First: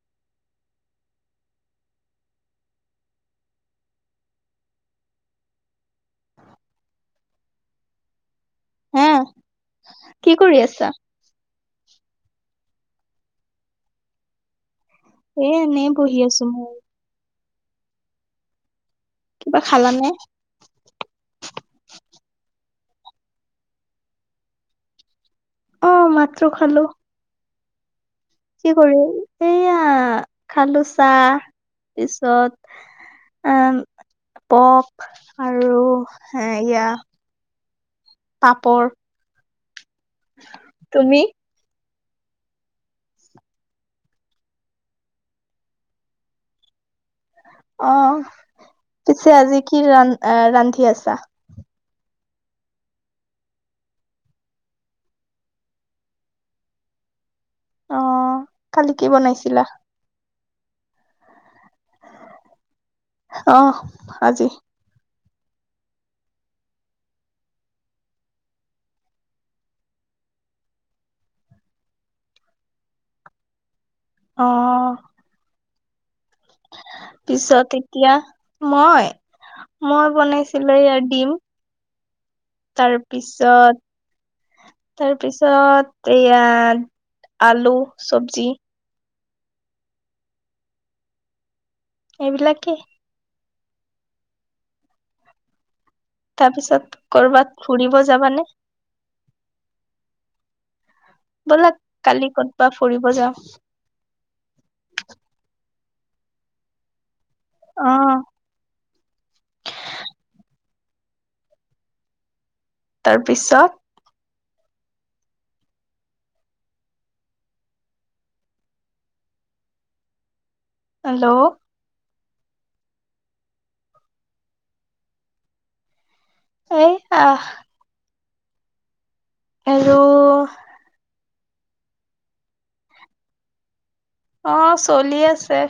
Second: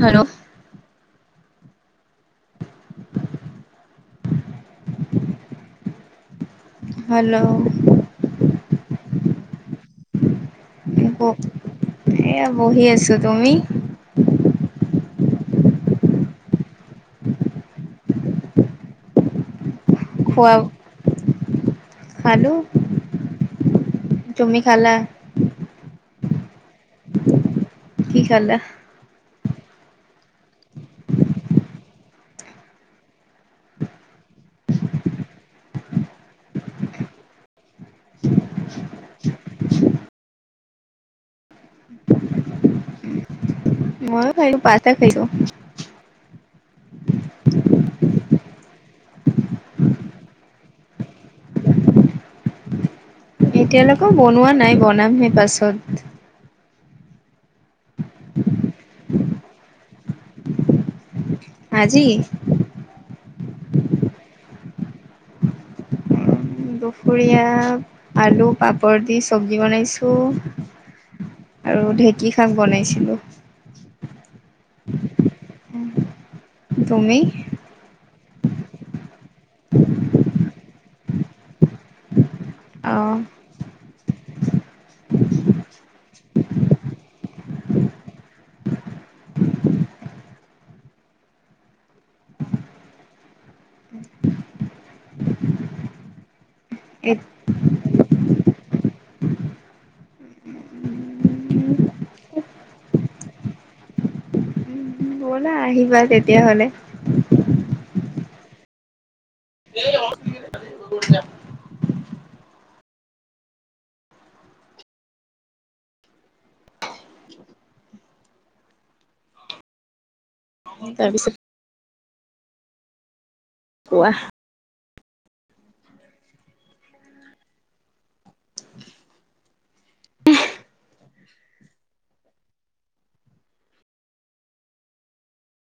Hello hello হা কি কৰি আছ বিকু এয়া বহি আছো তুমি এ এনেই পহি আছো মই কিবা খালা নে খোৱা খালো টোমি খালা অ মাত্ৰ খালো কি খালা কি কৰি এইয়া খালো চা পিছত আহ পপ আৰু এয়া পাপৰ তুমি মই খাই পচা খাইছো অ পিছে আজি কি ৰা আহ ৰান্ধি আছা এতিয়ালৈকে বনোৱা নাই বনাম হে পাছত অ কালি কি বনাইছিলা হজি আহ আজি দুপৰীয়া আলু পাপৰ দি চব্জি বনাইছোঁ আৰু ঢেঁকী শাক বনাইছিলোঁ অ উম পিছত এতিয়া মই মই বনাইছিলো লয় দিম তাৰ আহ পিছত তাৰপিছত এয়া আলু চবজি এইবিলাকে তাৰ পিছত কৰবাত ফুৰিব যাবানে ব'লা কালি কতবাত ফুৰিব যাও ব'লা আহিবা তেতিয়া হ'লে আহ [inaudible] তাৰ পিছত হেল্ল' তাৰপিছত কৱাহ এ আহ [inaudible] হেল্ল', অহ ', চলি আছে।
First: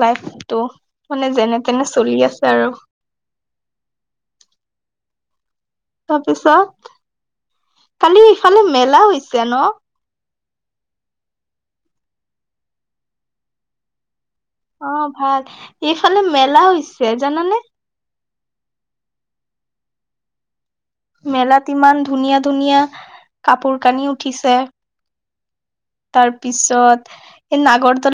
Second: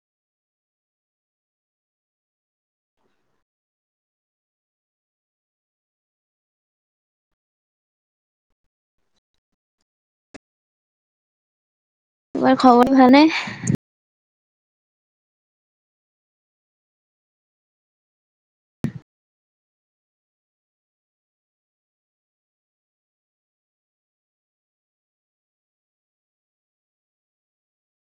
লাইফতটো মানে যেনে তেনে চলি আছে আৰু। তাৰপিছত কালি ইফালে মেলা হৈছে ন? তোমাৰ খবৰ ভাল নে? অহ ', ভাল এইফালে মেলা হৈছে জানানে? মেলাত ইমান ধুনীয়া - ধুনীয়া কাপোৰ কানি উঠিছে তাৰপিছত এই নাগৰদল।